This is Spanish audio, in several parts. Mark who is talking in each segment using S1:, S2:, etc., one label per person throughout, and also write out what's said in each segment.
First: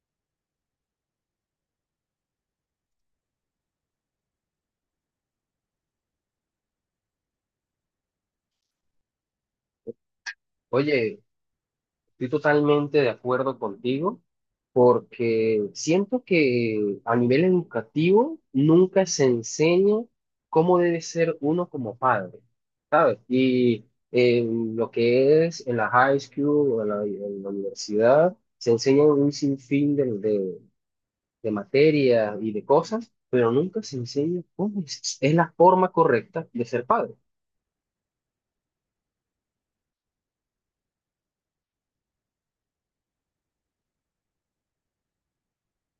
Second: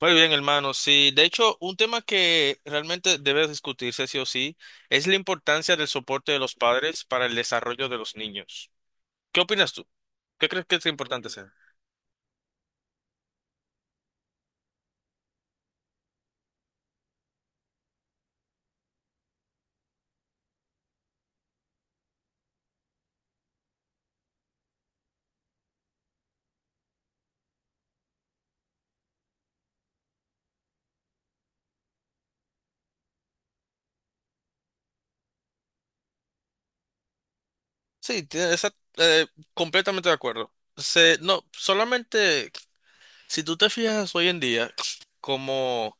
S1: Muy bien, hermano. Sí, de hecho, un tema que realmente debe discutirse sí o sí es la importancia del soporte de los padres para el desarrollo de los niños. ¿Qué opinas tú? ¿Qué crees que es
S2: Oye,
S1: importante ser?
S2: estoy totalmente de acuerdo contigo porque siento que a nivel educativo nunca se enseña cómo debe ser uno como padre, ¿sabes? Y en lo que es en la high school o en la universidad, se enseñan un sinfín de materias y de cosas, pero nunca se enseña cómo es la forma correcta de ser padre,
S1: Sí, tie- esa- eh, Completamente de acuerdo. No, solamente si tú te fijas hoy en día, como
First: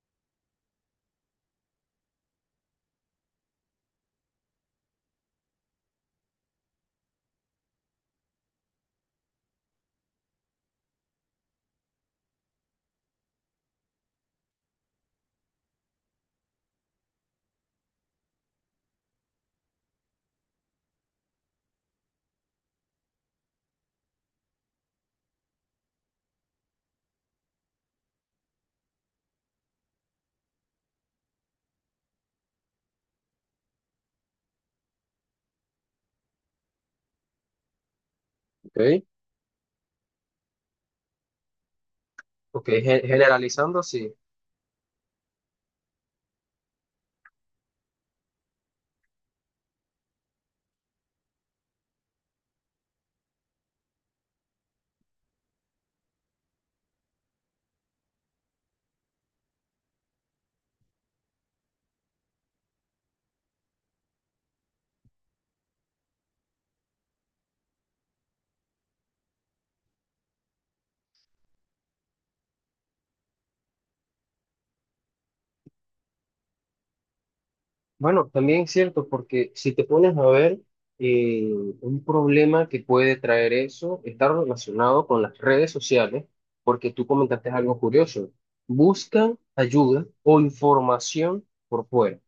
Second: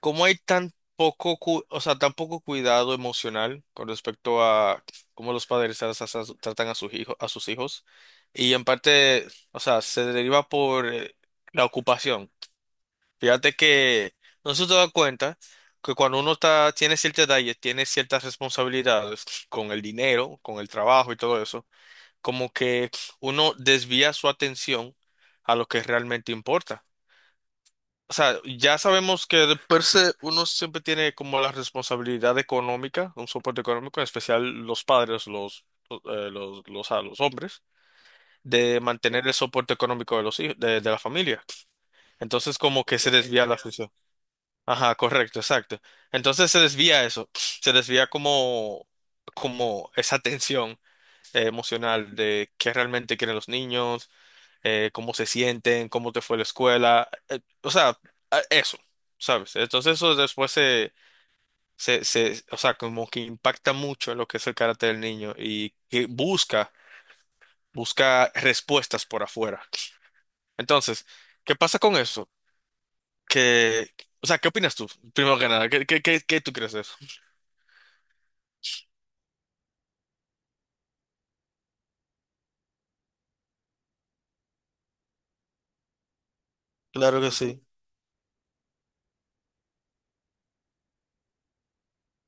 S1: ¿cómo hay tan poco, o sea, tan poco cuidado emocional con respecto a cómo los padres tratan a sus hijos, a sus hijos? Y en parte, o sea, se deriva por la ocupación. Fíjate que no se te da cuenta que cuando uno está, tiene cierta edad y tiene ciertas responsabilidades con el dinero, con el trabajo y todo eso, como que uno desvía su atención a lo que realmente importa. O sea, ya sabemos que de per se uno siempre tiene como la responsabilidad económica, un soporte económico, en especial los padres, a los hombres, de
S2: ¿ok?
S1: mantener el soporte económico de los hijos, de la familia. Entonces,
S2: Porque
S1: como que se desvía la
S2: generalizando,
S1: función.
S2: sí.
S1: Ajá, correcto, exacto. Entonces se desvía eso, se desvía como esa tensión emocional de qué realmente quieren los niños, cómo se sienten, cómo te fue la escuela, o sea, eso, ¿sabes? Entonces eso después, o sea, como que impacta mucho en lo que es el carácter del niño y que busca, busca respuestas por afuera. Entonces, ¿qué pasa con eso? Que, o sea, ¿qué opinas tú? Primero que nada, ¿qué tú crees de eso?
S2: Bueno, también es cierto, porque si te pones a ver, eh, un problema que puede traer eso está relacionado con las redes sociales, porque tú
S1: Claro que
S2: comentaste
S1: sí,
S2: algo curioso. Buscan ayuda o información por fuera.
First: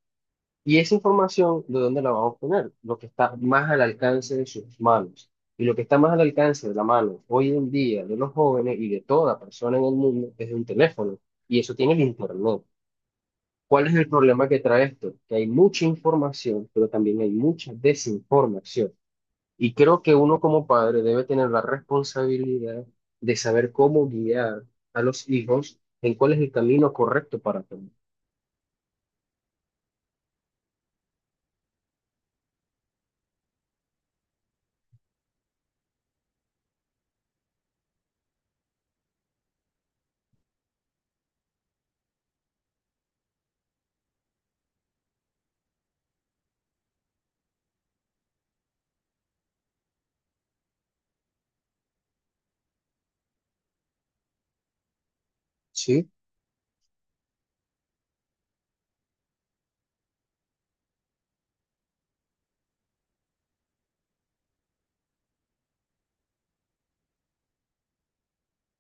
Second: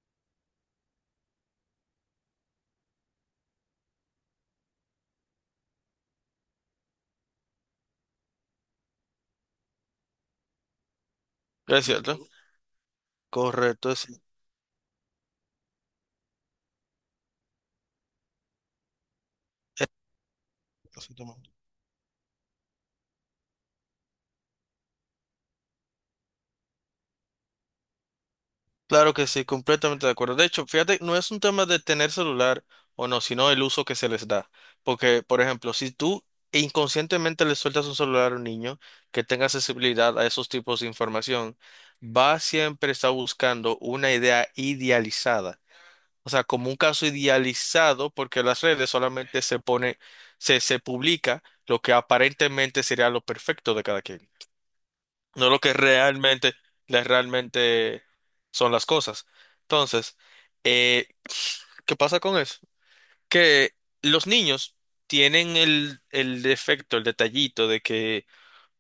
S2: Y esa información, ¿de dónde la van a obtener? Lo que está más al alcance de sus manos. Y lo que está más al alcance de la mano hoy en día de los jóvenes y de toda persona en el mundo es de un teléfono. Y eso
S1: es
S2: tiene el
S1: cierto.
S2: internet. ¿Cuál
S1: Correcto,
S2: es el problema que trae esto? Que hay mucha información, pero también hay mucha desinformación. Y creo que uno como padre
S1: es-
S2: debe tener la responsabilidad de saber cómo guiar a los hijos en cuál es el camino correcto para tomar.
S1: claro que sí, completamente de acuerdo. De hecho, fíjate, no es un tema de tener celular o no, sino el uso que se les da. Porque, por ejemplo, si tú inconscientemente le sueltas un celular a un niño que tenga accesibilidad a esos tipos de información, va siempre estar buscando una idea idealizada. O sea, como un caso idealizado, porque las redes solamente se publica lo que aparentemente sería lo perfecto de cada quien, no lo que
S2: Sí,
S1: realmente, realmente son las cosas. Entonces, eh, ¿qué pasa con eso? Que los niños tienen el defecto, el detallito de que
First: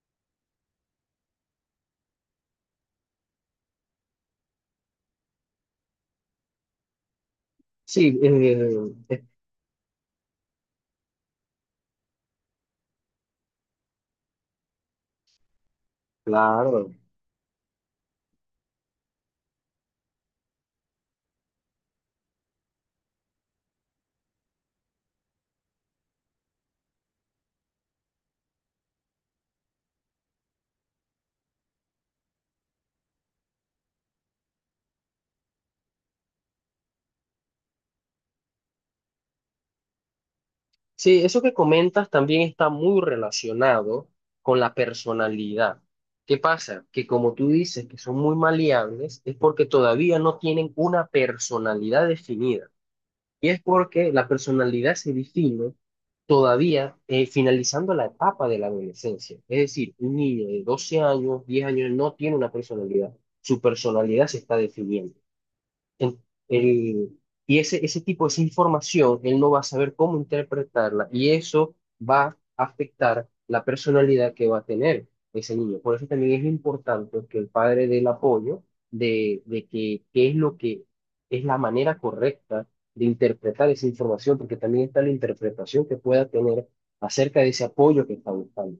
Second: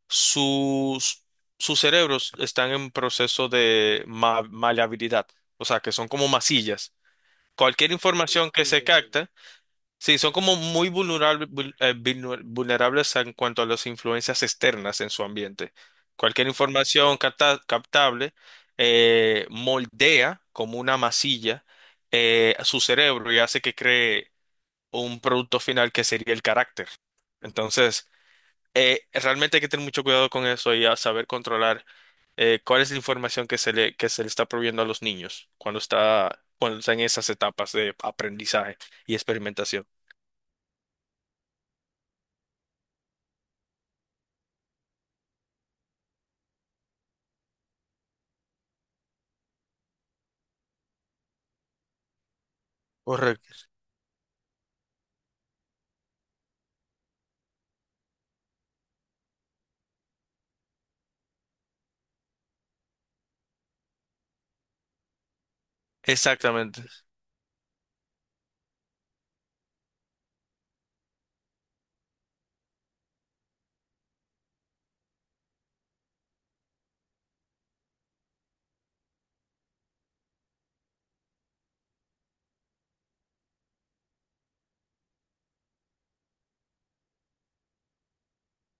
S1: sus, sus cerebros están en proceso de maleabilidad, o sea, que son como masillas. Cualquier
S2: sí,
S1: información que se
S2: es
S1: capta. Sí, son como muy vulnerables en cuanto a las influencias externas en su ambiente. Cualquier
S2: claro.
S1: información captable moldea como una masilla, su cerebro, y hace que cree un producto final que sería el carácter. Entonces, realmente hay que tener mucho cuidado con eso y a saber controlar cuál es la información que se le está proveyendo a los niños cuando está en esas etapas de aprendizaje y experimentación.
S2: Sí, eso que comentas también está muy relacionado con la personalidad. ¿Qué pasa? Que como tú dices que son muy maleables, es porque todavía no tienen una personalidad definida. Y
S1: Correcto.
S2: es porque la personalidad se define todavía finalizando la etapa de la adolescencia. Es decir, un niño de 12 años, 10 años no tiene una personalidad. Su personalidad se está definiendo. En-
S1: Exactamente,
S2: el- y ese tipo, esa información, él no va a saber cómo interpretarla y eso va a afectar la personalidad que va a tener ese niño. Por eso también es importante que el padre dé el apoyo de que qué es lo que es la manera correcta de interpretar esa información, porque también está la interpretación que pueda tener acerca de ese apoyo que está buscando.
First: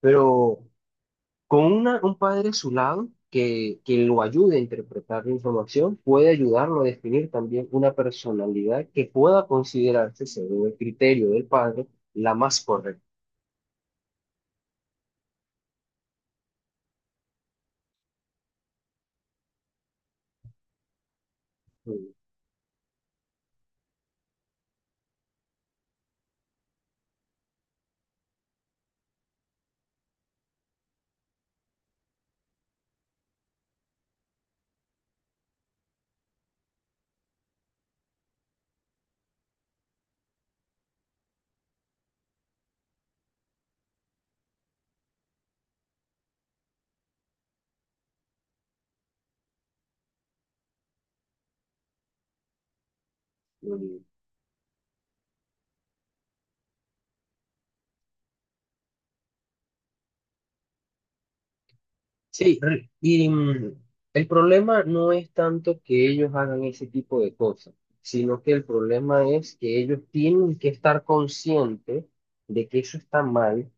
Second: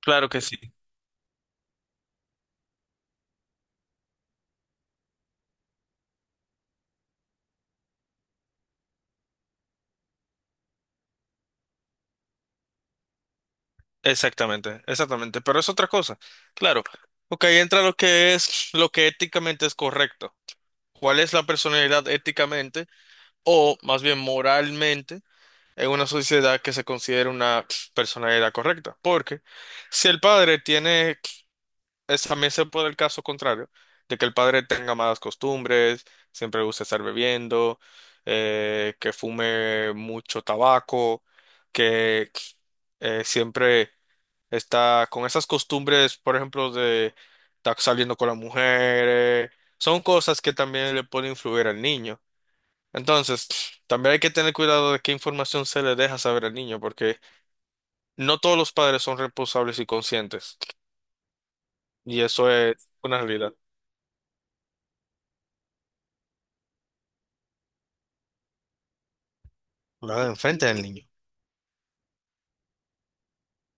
S1: claro que sí,
S2: Pero un padre a su lado que lo ayude a interpretar la información puede ayudarlo a definir también una personalidad que pueda considerarse, según el criterio del padre, la más correcta.
S1: exactamente, exactamente, pero es otra cosa, claro, ok, entra lo que es, lo que éticamente es correcto, cuál es la personalidad éticamente o más bien moralmente en una sociedad que se considere una personalidad correcta, porque si el padre tiene también se puede el caso contrario, de que el padre tenga malas costumbres, siempre le gusta estar bebiendo, que fume mucho tabaco, que siempre está con esas costumbres, por ejemplo, de estar saliendo con la mujer, son cosas que también le pueden influir al niño. Entonces, también hay que tener cuidado de qué información se le deja saber al niño, porque no todos los padres son responsables y conscientes, y eso
S2: Sí,
S1: es
S2: re-
S1: una
S2: y
S1: realidad.
S2: mm, el problema no es tanto que ellos hagan ese tipo de cosas, sino que el problema es que ellos
S1: La de
S2: tienen
S1: enfrente
S2: que
S1: del
S2: estar
S1: niño.
S2: conscientes de que eso está mal,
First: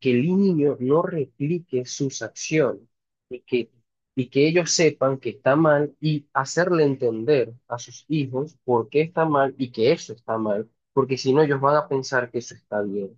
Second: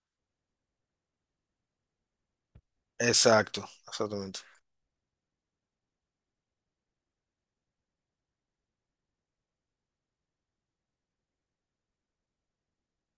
S2: que el niño no replique sus acciones y
S1: Exacto,
S2: que, y
S1: exactamente.
S2: que ellos sepan que está mal y hacerle entender a sus hijos por qué está mal y que eso está mal, porque si no ellos van a pensar que eso está bien.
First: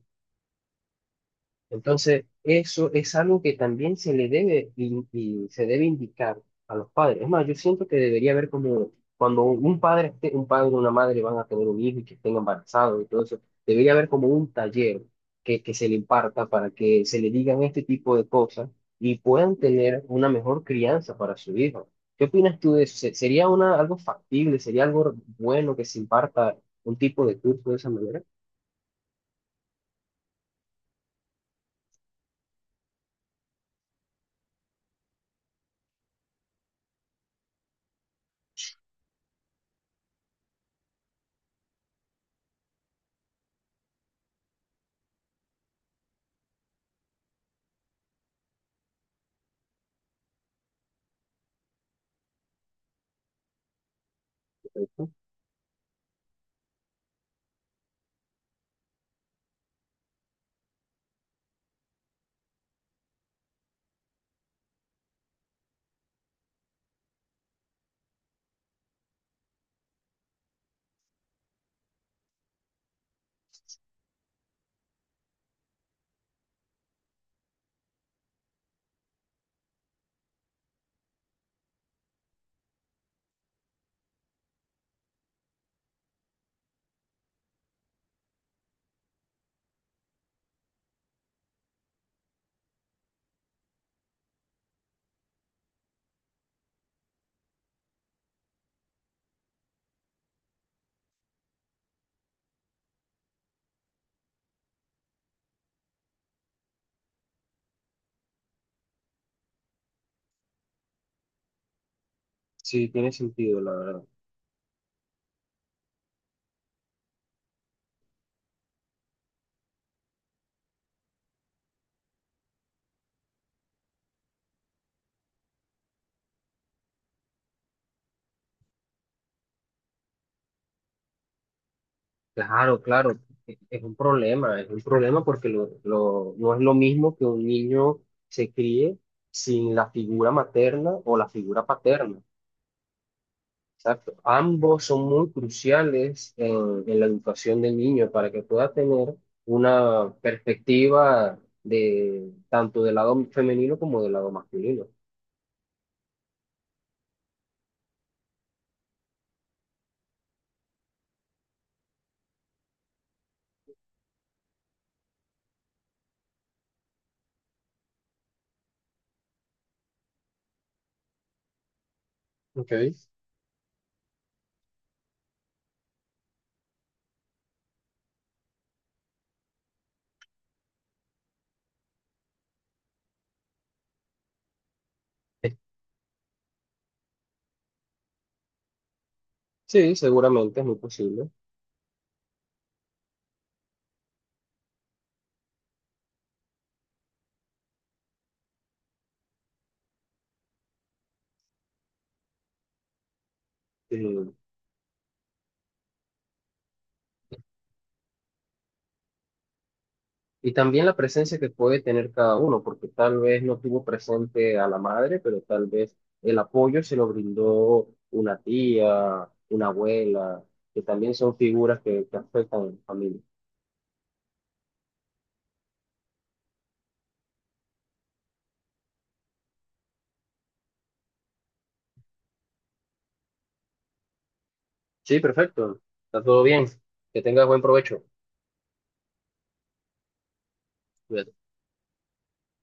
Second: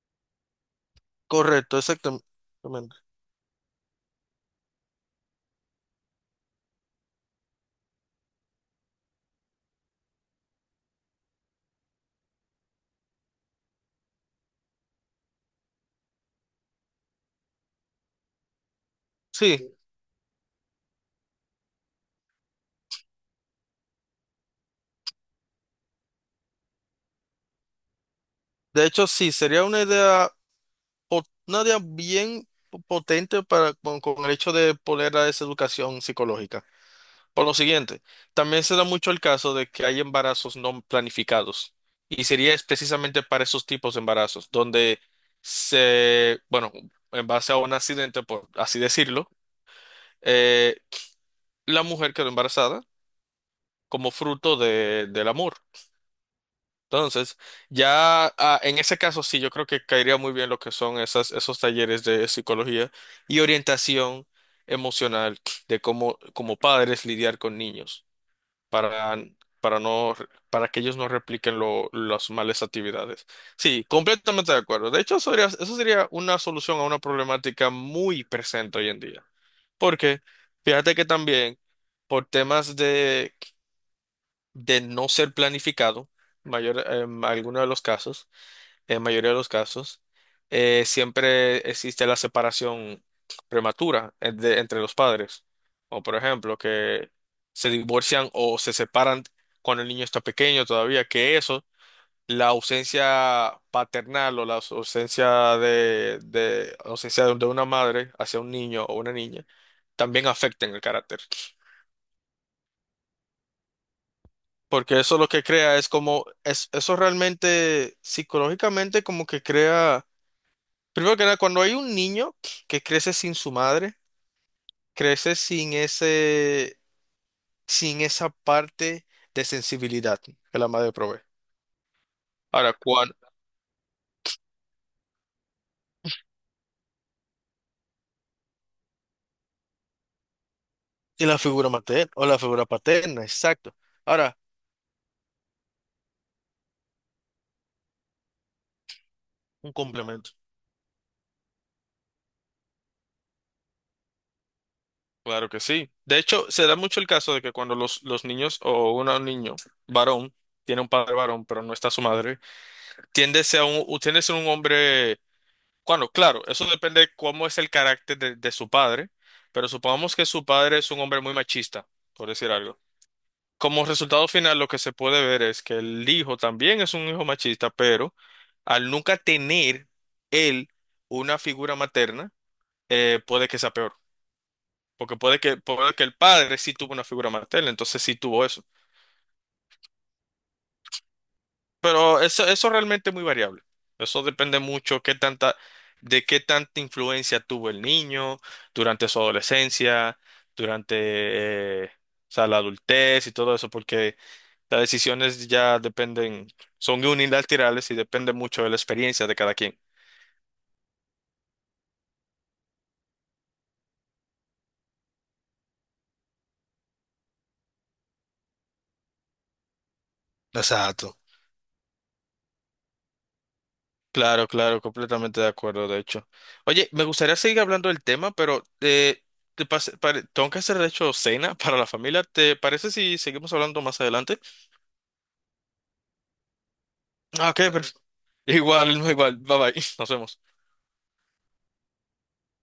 S1: Correcto,
S2: Entonces,
S1: exactamente.
S2: eso es algo que también se le debe in- y, se debe indicar a los padres. Es más, yo siento que debería haber como cuando un padre o una madre van a tener un hijo y que estén embarazados y todo eso, debería haber como un taller que se le imparta para que se le digan este tipo de cosas y puedan
S1: Sí,
S2: tener una mejor crianza para su hijo. ¿Qué opinas tú de eso? ¿Sería algo factible? ¿Sería algo bueno que se imparta un tipo de curso de esa manera?
S1: de hecho sí, sería una idea, una idea bien potente para, con el hecho de poner a esa educación psicológica. Por lo siguiente, también se da mucho el caso de que hay embarazos no planificados y sería es precisamente para esos tipos de embarazos, donde se, bueno, en base a un accidente, por así decirlo, eh, la mujer quedó embarazada como fruto
S2: Perfecto.
S1: del amor. Entonces, ya en ese caso sí, yo creo que caería muy bien lo que son esos talleres de psicología y orientación emocional de cómo, como padres lidiar con niños para, para no, para que ellos no repliquen las malas actividades. Sí, completamente de acuerdo. De hecho, eso sería una solución a una problemática muy presente hoy en día. Porque fíjate que también por temas de no ser planificado, mayor, en algunos de los casos, en mayoría de los casos, siempre existe la separación prematura entre los padres. O por ejemplo, que se divorcian o se separan cuando el niño está pequeño todavía, que eso, la ausencia paternal o la ausencia de una madre hacia un niño o una niña, también afecta en el carácter.
S2: Sí, tiene sentido, la verdad.
S1: Porque eso lo que crea es como, es, eso realmente psicológicamente como que crea, primero que nada, cuando hay un niño que crece sin su madre, crece sin ese, sin esa parte de sensibilidad que la madre provee. Ahora,
S2: Claro,
S1: cuando,
S2: claro, es un problema porque no es lo mismo que un niño se críe sin la figura materna o
S1: y
S2: la
S1: la
S2: figura
S1: figura materna,
S2: paterna.
S1: o la figura paterna, exacto.
S2: Exacto.
S1: Ahora,
S2: Ambos son muy cruciales en la educación del niño para que pueda tener
S1: un
S2: una
S1: complemento.
S2: perspectiva de tanto del lado femenino como del lado masculino.
S1: Claro que sí. De hecho, se da mucho el caso de que cuando los niños o un niño varón tiene un padre varón, pero no está su madre, tiende a ser un hombre. Bueno, claro, eso depende de cómo es el carácter de su padre, pero supongamos que su padre es un hombre muy machista, por decir
S2: Ok.
S1: algo. Como resultado final, lo que se puede ver es que el hijo también es un hijo machista, pero al nunca tener él una figura materna, puede que sea peor, porque puede que el padre sí tuvo una figura materna, entonces sí tuvo eso.
S2: Sí, seguramente es muy posible.
S1: Pero eso realmente es muy variable. Eso depende mucho qué tanta, de qué tanta influencia tuvo el niño durante su adolescencia, durante, eh, o sea, la adultez y todo eso, porque
S2: eh,
S1: las decisiones ya dependen, son unilaterales y depende mucho de la experiencia de cada quien.
S2: Y también la presencia que puede tener cada uno, porque tal vez no tuvo presente a la madre, pero tal vez el apoyo se lo brindó una tía, una abuela, que también
S1: Exacto.
S2: son figuras que afectan a la familia.
S1: Claro, claro, completamente de acuerdo, de hecho. Oye, me gustaría seguir hablando del tema, pero tengo que hacer, de hecho, cena para la familia. ¿Te parece si seguimos hablando más adelante?
S2: Sí, perfecto. Está todo bien. Que tengas
S1: Ah, ok,
S2: buen
S1: perfecto.
S2: provecho.
S1: Igual, no, igual. Bye bye. Nos vemos.
S2: Cuídate.